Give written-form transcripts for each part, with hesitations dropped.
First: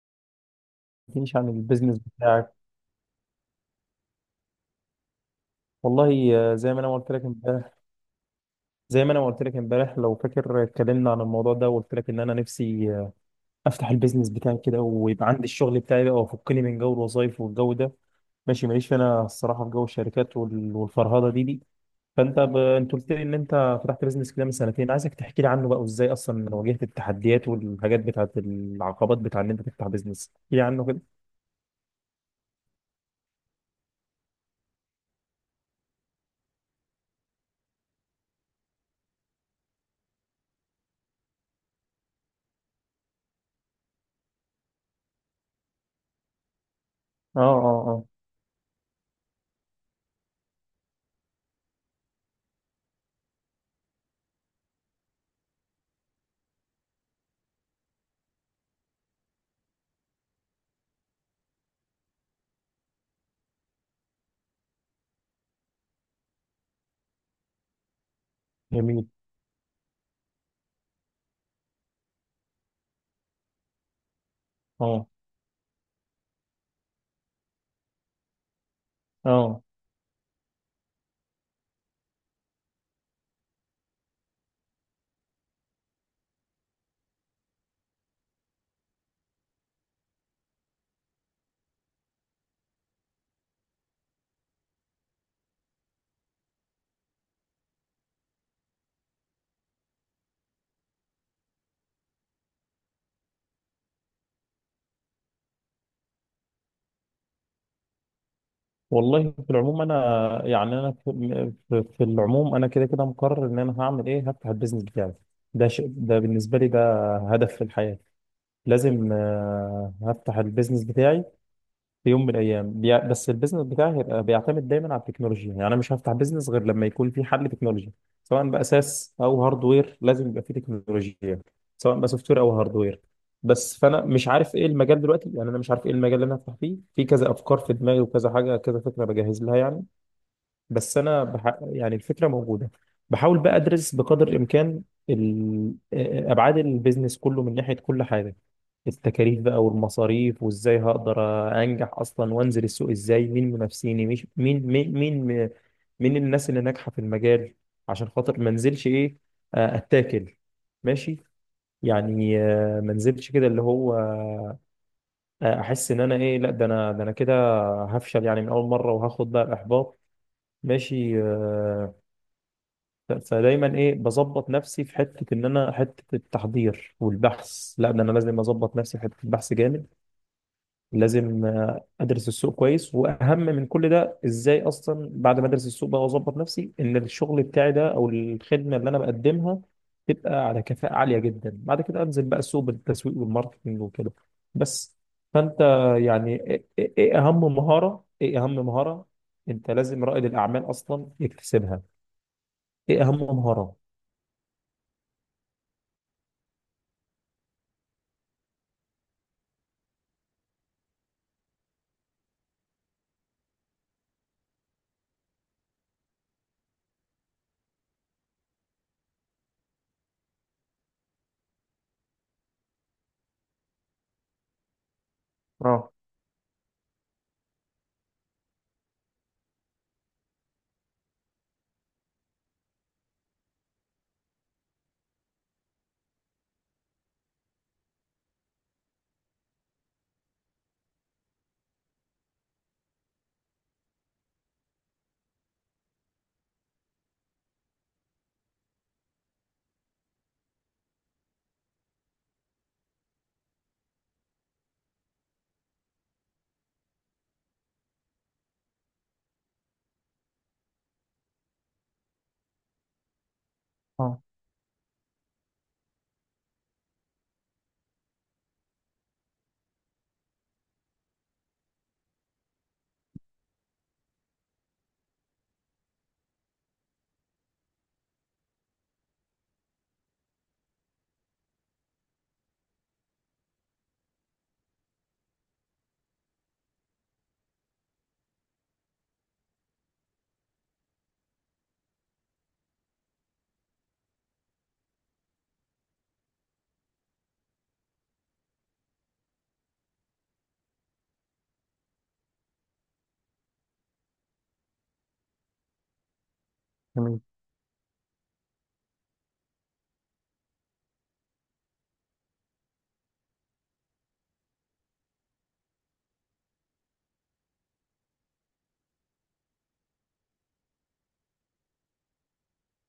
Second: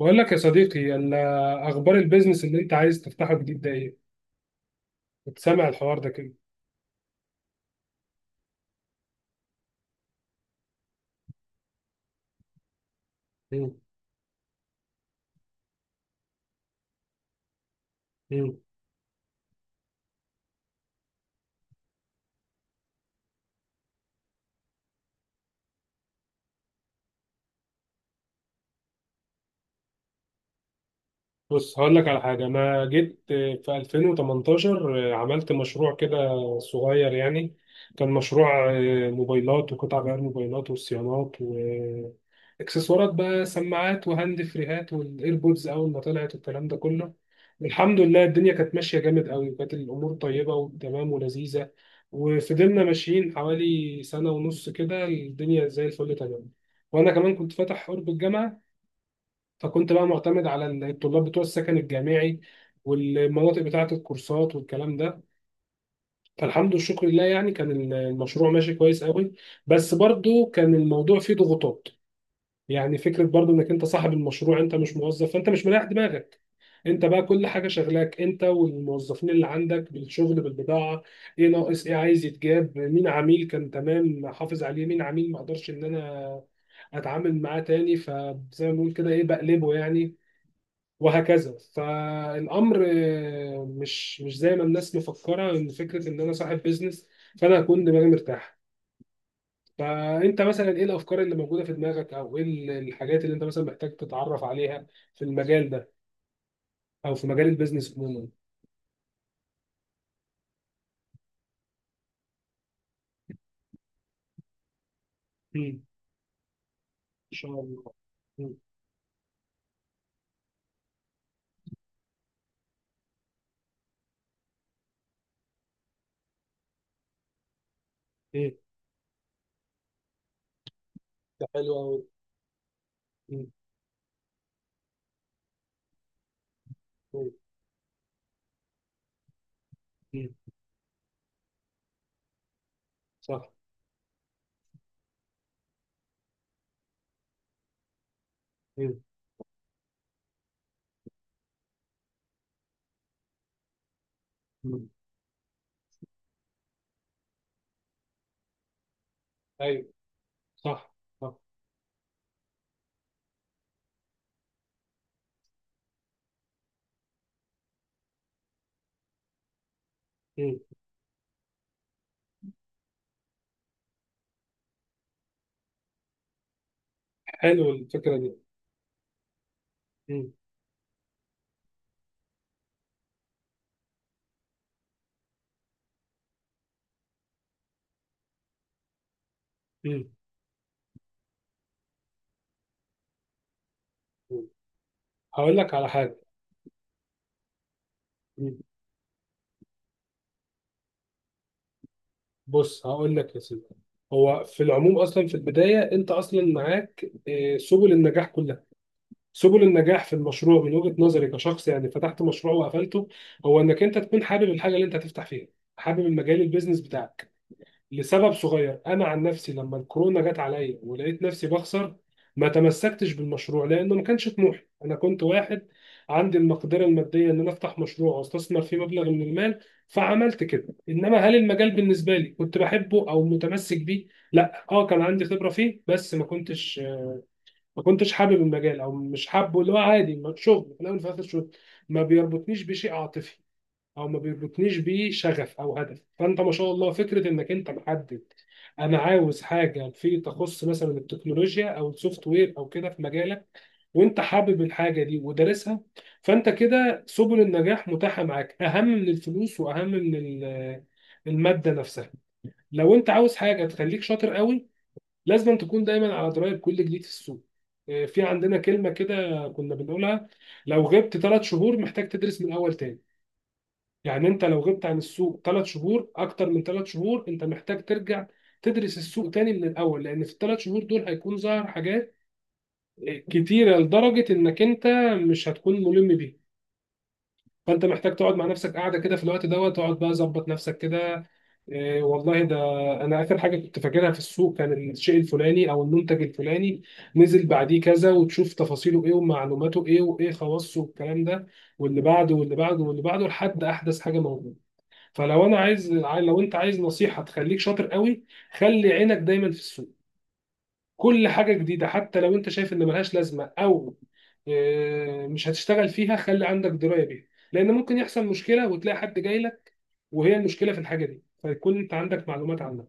بقول لك يا صديقي تحكيليش عن اخبار البيزنس البيزنس بتاعك. اللي انت عايز تفتحه جديد ده ايه؟ كنت سامع الحوار ده كده. والله آه، زي ما انا قلت لك امبارح لو فاكر، اتكلمنا عن الموضوع ده وقلت لك ان انا نفسي، مم. افتح البيزنس بتاعي كده ويبقى عندي الشغل بتاعي بقى وافكني من جو الوظايف والجو ده. مم. ماشي، ماليش انا الصراحه في جو الشركات والفرهده دي. فانت انت قلت لي ان انت فتحت بيزنس كده من سنتين، عايزك تحكي لي عنه بقى وازاي اصلا واجهت التحديات والحاجات بتاعت العقبات بتاع ان انت تفتح بيزنس، احكي لي عنه كده. بص هقول لك على حاجة، أنا جيت في 2018 عملت مشروع كده صغير يعني. كان مشروع موبايلات وقطع غيار موبايلات وصيانات وإكسسوارات، بقى سماعات وهاند فريهات والإيربودز أول ما طلعت الكلام ده كله. اه، اه، الحمد اه. لله الدنيا كانت ماشية جامد قوي، وكانت الأمور طيبة وتمام ولذيذة. وفضلنا ماشيين حوالي سنة ونص كده الدنيا زي الفل تمام. وأنا كمان كنت فاتح قرب الجامعة، فكنت بقى معتمد على الطلاب بتوع السكن الجامعي والمناطق بتاعة الكورسات والكلام ده. فالحمد والشكر لله يعني كان المشروع ماشي كويس جميل. قوي. بس برضو كان الموضوع فيه ضغوطات. يعني فكرة برضو انك انت صاحب المشروع، انت مش اه، موظف، فانت مش مريح دماغك. انت بقى كل حاجة شغلاك، انت والموظفين اللي اه. عندك بالشغل بالبضاعة. ايه ناقص، ايه عايز يتجاب، مين عميل كان تمام حافظ عليه، مين عميل ما اقدرش ان انا اتعامل معاه تاني، فزي ما بنقول كده ايه بقلبه يعني. وهكذا فالامر مش زي ما الناس مفكره ان فكره ان انا صاحب بيزنس فانا هكون دماغي مرتاحه. فانت مثلا ايه الافكار اللي موجوده في دماغك، او ايه الحاجات اللي انت مثلا محتاج تتعرف عليها في المجال ده، او في مجال البيزنس عموما؟ والله في العموم انا، يعني انا في العموم انا كده كده مقرر ان انا هعمل ايه، هفتح البيزنس بتاعي. ده مم. شيء، ده بالنسبه لي ده ان شاء هدف في الله. الحياه. مم. لازم آه، هفتح البيزنس بتاعي في يوم من الايام. بس البيزنس بتاعي هيبقى بيعتمد دايما على التكنولوجيا، يعني انا مش هفتح بيزنس غير لما يكون في حل تكنولوجي. سواء ايه، باساس او هاردوير لازم يبقى في تكنولوجيا، ده حلو قوي. سواء بقى سوفت وير او هاردوير. بس فانا مش عارف ايه المجال دلوقتي، يعني انا مش عارف ايه المجال اللي انا هفتح فيه. في كذا افكار في دماغي وكذا حاجه كذا فكره بجهز لها يعني. بس انا يعني الفكره موجوده، بحاول صح. بقى ادرس بقدر الامكان ابعاد البيزنس كله من ناحيه كل حاجه. مم. التكاليف بقى والمصاريف، وازاي هقدر انجح اصلا وانزل السوق ازاي، مين منافسيني، مش مين مم. مين مين مين الناس اللي ناجحه في المجال، عشان خاطر ما انزلش ايه آه، ايوه. اتاكل. صح. ماشي، صح. يعني آه، ما انزلش كده اللي هو آه، احس ان انا ايه، لا ده انا ده انا كده هفشل يعني من اول مره وهاخد بقى الاحباط. مم. ماشي آه، فدايما ايه، بظبط نفسي في حته ان انا، حته التحضير حلو والبحث، لا ده انا الفكره دي. لازم اظبط نفسي في حته البحث جامد. مم. لازم آه، ادرس السوق كويس، واهم من كل ده ازاي اصلا بعد ما ادرس السوق بقى واظبط نفسي ان الشغل بتاعي ده او الخدمه اللي انا بقدمها مم. تبقى على كفاءه عاليه جدا، بعد كده انزل بقى السوق بالتسويق والماركتنج وكده. بس. هقول فانت لك على حاجه. يعني ايه، إيه اهم مهاره، ايه اهم مهاره انت لازم رائد الاعمال اصلا يكتسبها، بص ايه هقول اهم لك يا سيدي، مهاره؟ هو في العموم اصلا في البدايه انت اصلا معاك سبل النجاح كلها. سبل النجاح في المشروع من وجهه نظري كشخص يعني فتحت مشروع وقفلته، هو انك انت تكون حابب الحاجه اللي انت هتفتح فيها، حابب المجال البيزنس بتاعك. لسبب صغير، انا عن نفسي لما الكورونا جت عليا ولقيت نفسي بخسر ما تمسكتش بالمشروع لانه ما كانش طموحي. انا كنت واحد اه، عندي المقدره الماديه ان انا افتح مشروع واستثمر فيه مبلغ من المال، فعملت كده. انما هل المجال بالنسبه لي كنت بحبه او متمسك بيه؟ لا. اه، كان عندي خبره فيه بس ما كنتش حابب المجال او مش حابه، اللي هو عادي، ما- شغل في الاول وفي الاخر شغل، ما بيربطنيش بشيء عاطفي او ما بيربطنيش بيه شغف او هدف. فانت ما شاء الله فكره انك انت محدد، انا عاوز حاجه في تخص مثلا التكنولوجيا او السوفت وير او كده في مجالك، وانت حابب الحاجه دي ودارسها. فانت كده سبل النجاح متاحه معاك، اهم من الفلوس واهم من الماده نفسها. لو انت عاوز حاجه تخليك اه. شاطر قوي، لازم تكون دايما على درايه بكل جديد في السوق. في عندنا كلمه كده كنا بنقولها، لو غبت ثلاث شهور محتاج تدرس من الاول تاني. يعني انت لو غبت عن السوق ثلاث شهور، اكتر من ثلاث شهور، انت محتاج ترجع تدرس السوق تاني من الاول، لان في الثلاث شهور دول هيكون ظهر حاجات كتيره لدرجه انك انت مش هتكون ملم بيها. فانت محتاج تقعد مع نفسك قاعده كده في الوقت دوت تقعد بقى ظبط نفسك كده. إيه والله ده انا اخر حاجه كنت فاكرها في السوق كان الشيء الفلاني او المنتج الفلاني، نزل بعديه كذا وتشوف تفاصيله ايه ومعلوماته ايه وايه خواصه والكلام ده، واللي بعده واللي بعده واللي بعده لحد احدث حاجه موجوده. فلو انا عايز، لو انت عايز جميل. نصيحه تخليك شاطر قوي، خلي عينك دايما في السوق. كل حاجه جديده حتى لو انت شايف ان ملهاش لازمه او مش هتشتغل فيها، خلي عندك درايه بيها، لان ممكن يحصل مشكله وتلاقي حد جاي لك وهي المشكله في الحاجه دي، فيكون انت عندك معلومات عنها.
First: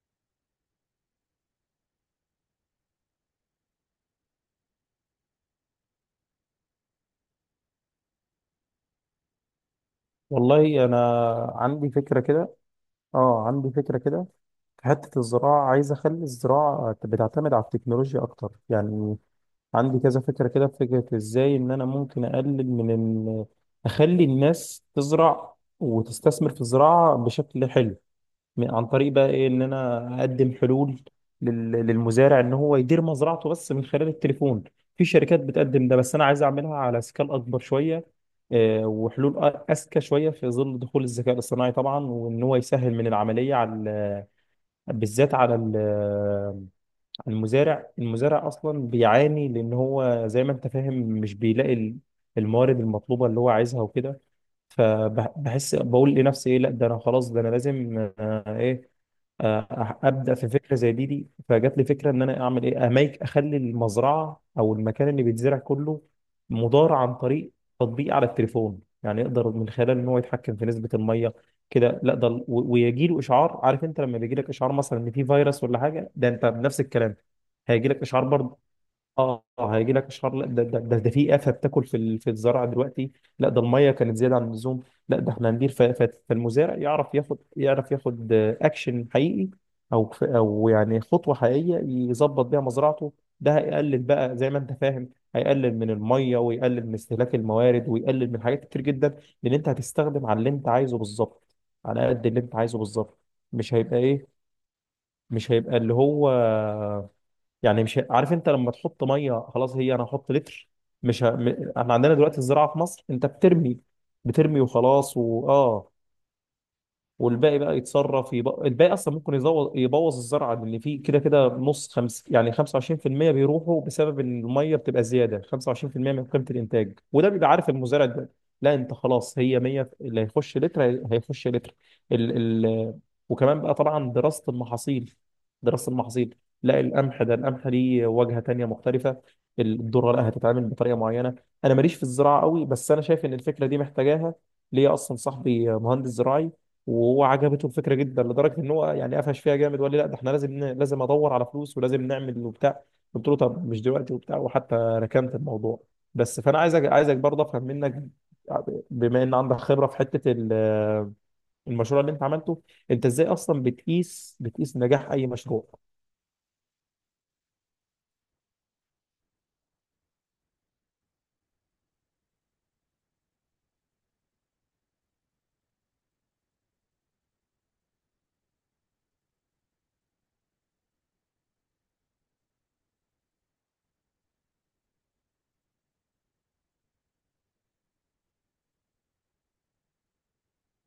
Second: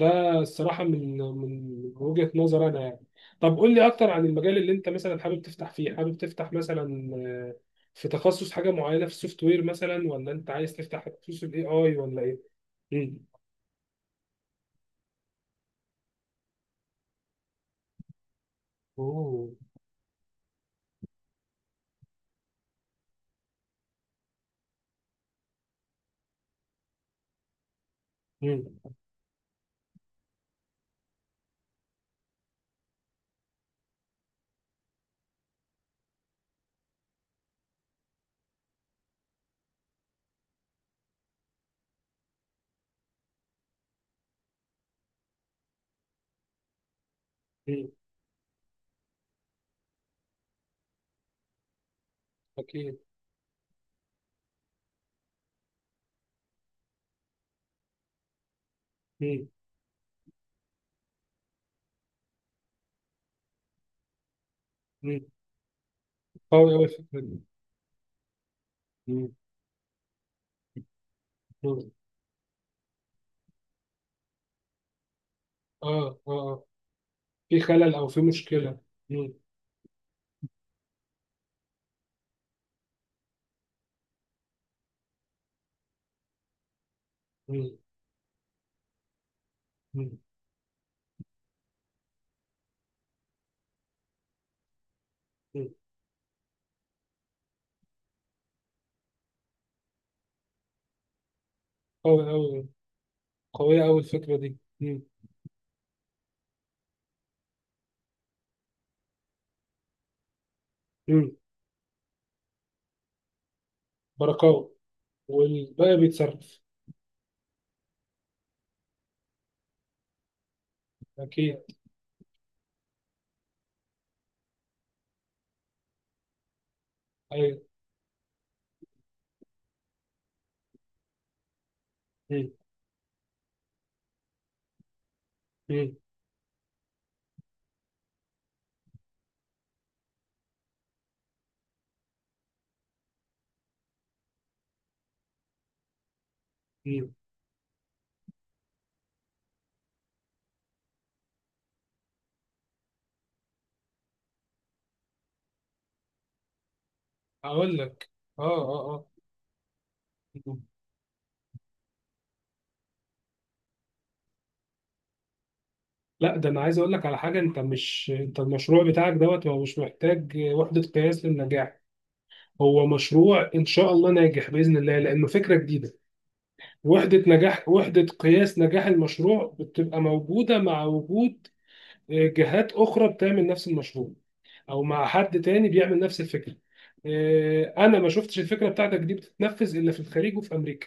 ده الصراحه من وجهه نظر انا يعني. طب قول لي اكتر عن المجال اللي انت مثلا حابب تفتح فيه، حابب تفتح مثلا في تخصص حاجه معينه في السوفت وير مثلا ولا انت عايز والله انا تفتح تخصص الاي عندي اي فكره ولا ايه؟ كده. مم. اه عندي فكره كده، في حته الزراعه. عايز اخلي الزراعه بتعتمد على التكنولوجيا اكتر يعني. أوه. عندي كذا فكره كده، في فكره ازاي ان انا ممكن اقلل من، ان اخلي الناس تزرع وتستثمر في الزراعه بشكل حلو. عن مم. طريق بقى ايه، ان انا اقدم حلول للمزارع ان هو يدير مزرعته بس من خلال التليفون. في شركات بتقدم ده، بس انا عايز اعملها على سكال اكبر شويه، آه، وحلول اذكى شويه في ظل دخول الذكاء الاصطناعي طبعا، وان هو يسهل من العمليه على بالذات على على المزارع. مم. المزارع اصلا بيعاني لان هو زي ما انت فاهم مش بيلاقي الموارد أكيد. المطلوبه اللي هو عايزها وكده. فبحس بقول لنفسي ايه، لا ده انا خلاص ده انا لازم آه، ايه مم. آه، ابدا في فكره زي دي. فجات لي فكره ان انا اعمل ايه، اميك اخلي المزرعه او المكان مم. اللي بيتزرع كله قوي أوي مدار عن الفكرة دي. طريق تطبيق على التليفون، يعني مم. يقدر من خلاله ان هو يتحكم في نسبه الميه مم. كده. لا ده ويجي له اشعار. عارف انت لما بيجي لك اشعار مثلا ان في فيروس ولا آه حاجه، آه ده انت آه. بنفس الكلام في هيجي خلل لك أو في اشعار برضه. مشكلة. مم. اه هيجي لك اشهار، لا ده في افه بتاكل في في الزراعه دلوقتي. لا ده الميه كانت زياده عن اللزوم. لا ده احنا هندير فالمزارع يعرف ياخد، مم. يعرف ياخد اكشن حقيقي، او مم. او يعني خطوه حقيقيه يظبط بيها مزرعته. ده هيقلل بقى زي ما انت فاهم، مم. هيقلل من الميه ويقلل من استهلاك الموارد ويقلل من حاجات كتير جدا. لان انت هتستخدم على اللي انت عايزه بالظبط، على قد قوي اللي انت أوي. عايزه بالظبط. مش قوية هيبقى أوي الفكرة ايه، دي. مم. مش هيبقى اللي هو يعني مش عارف انت لما تحط ميه خلاص، هي انا هحط لتر. مش مم. ه... م- احنا عندنا دلوقتي الزراعه في مصر انت بترمي، بترمي بركاوي. وخلاص واه، والباقي بيتصرف. والباقي بقى يتصرف. الباقي اصلا ممكن يبوظ الزرعه اللي فيه كده كده أكيد. نص خمس، يعني 25% بيروحوا بسبب ان الميه بتبقى زياده 25% من قيمه الانتاج، وده بيبقى أيوه. عارف المزارع ده. لا انت خلاص، هي 100 اللي هيخش لتر هيخش لتر. ال... مم. ال... وكمان بقى طبعا دراسه المحاصيل، دراسه مم. المحاصيل لا القمح ده، القمح ليه واجهه تانيه مختلفه. الذره لا هتتعامل بطريقه معينه. انا ماليش في الزراعه قوي، بس انا شايف ان الفكره دي محتاجاها. ليا اصلا صاحبي مهندس زراعي مم. وهو عجبته الفكره جدا لدرجه ان هو يعني قفش فيها جامد وقال لي لا ده احنا لازم لازم ادور على فلوس ولازم نعمل وبتاع. قلت له طب مش دلوقتي وبتاع، وحتى ركنت الموضوع. بس فانا عايزك برضه افهم أقول منك لك. آه آه آه. بما ان عندك خبره في حته مم. المشروع اللي انت عملته. انت ازاي اصلا بتقيس نجاح اي مشروع؟ لا ده أنا عايز أقول لك على حاجة، أنت مش، أنت المشروع بتاعك دوت هو مش محتاج وحدة قياس للنجاح. هو مشروع ان شاء الله ناجح باذن الله لانه فكره جديده. وحده نجاح، وحده قياس نجاح المشروع بتبقى موجوده مع وجود جهات اخرى بتعمل نفس المشروع او مع حد تاني بيعمل نفس الفكره. انا ما شفتش الفكره بتاعتك دي بتتنفذ الا في الخليج وفي امريكا.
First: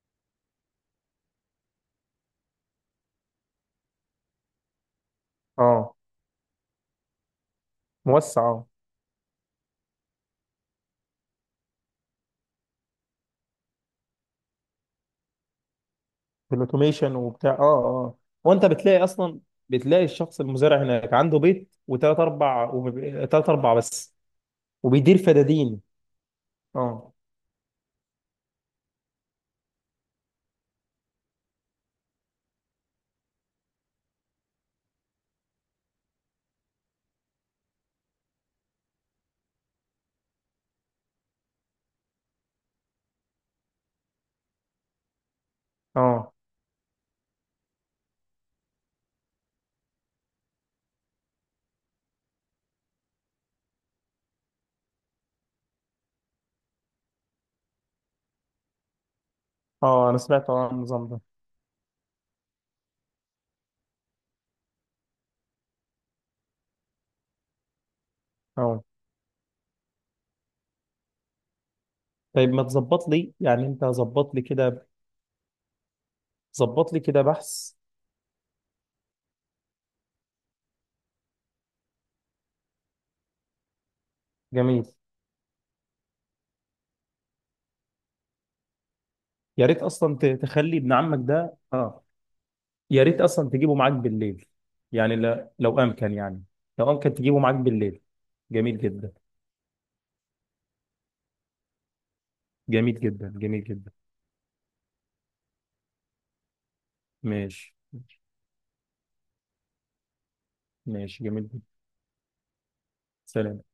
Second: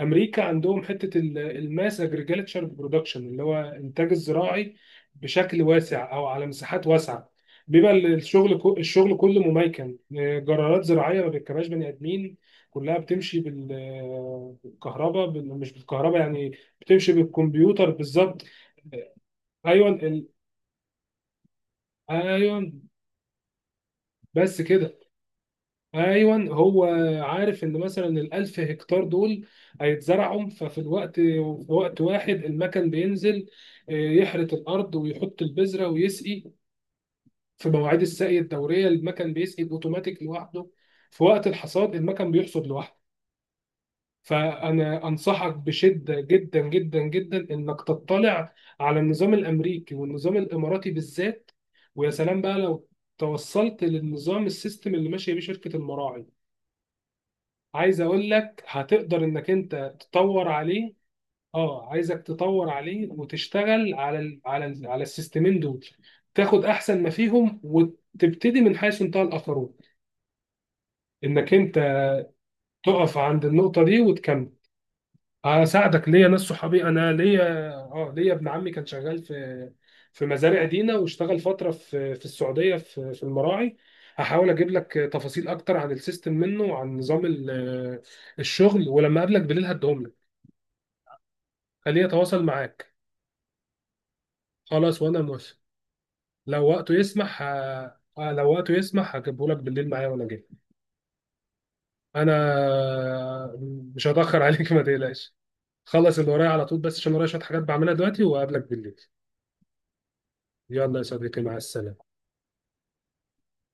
امريكا عندهم حته الماس اجريجلتشر برودكشن اللي هو انتاج الزراعي بشكل اه، واسع او على مساحات واسعه. بيبقى موسع اه. الشغل كله مميكن، جرارات زراعيه ما بيركبهاش بني ادمين. كلها بتمشي بال- بالكهرباء بال- مش بالكهرباء يعني، بتمشي بالاوتوميشن وبتاع، اه بالكمبيوتر اه. بالظبط. وانت بتلاقي اصلا، ايوه بتلاقي الشخص المزارع هناك عنده بيت وثلاث ايوه اربع تلات اربع بس، بس كده. وبيدير فدادين. ايوه هو اه، عارف ان مثلا الالف هكتار دول هيتزرعوا، ففي الوقت في وقت واحد المكن بينزل يحرث الارض ويحط البذره ويسقي. في مواعيد السقي الدوريه المكن بيسقي اوتوماتيك لوحده، في وقت الحصاد المكن بيحصد لوحده. فانا انصحك بشده اه، جدا جدا جدا انك تطلع على النظام الامريكي والنظام الاماراتي بالذات. ويا سلام بقى لو توصلت للنظام، السيستم اللي ماشيه بيه شركه المراعي. عايز اقول لك هتقدر انك انت اه. انا تطور سمعت عن عليه. النظام ده. اه عايزك تطور عليه وتشتغل على ال على ال على السيستمين دول، تاخد احسن ما فيهم وتبتدي من اه، حيث انتهى الاخرون، انك انت طيب ما تظبط تقف لي، عند يعني النقطة انت دي ظبط لي وتكمل. كده، هساعدك، ليا ناس صحابي، ظبط لي انا كده ليا، بحث. اه ليا ابن عمي كان شغال في مزارع دينا واشتغل فترة في السعودية في المراعي. هحاول اجيب جميل. لك تفاصيل اكتر عن السيستم منه وعن نظام الشغل، ولما اقابلك بالليل يا ريت هديهم اصلا لك. تخلي ابن عمك ده خليه اه. يتواصل معاك. يا ريت اصلا تجيبه معاك بالليل، خلاص يعني وانا موافق. لو امكن يعني، لو لو وقته امكن تجيبه يسمح معاك بالليل. لو وقته جميل جدا. يسمح هجيبه لك بالليل معايا وانا جاي. انا جميل جدا، جميل جدا. مش هتاخر عليك ما تقلقش. خلص اللي ورايا على طول، بس عشان ورايا شويه حاجات ماشي. بعملها دلوقتي وقابلك بالليل. يلا يا ماشي، صديقي جميل مع جدا. السلامه. سلام.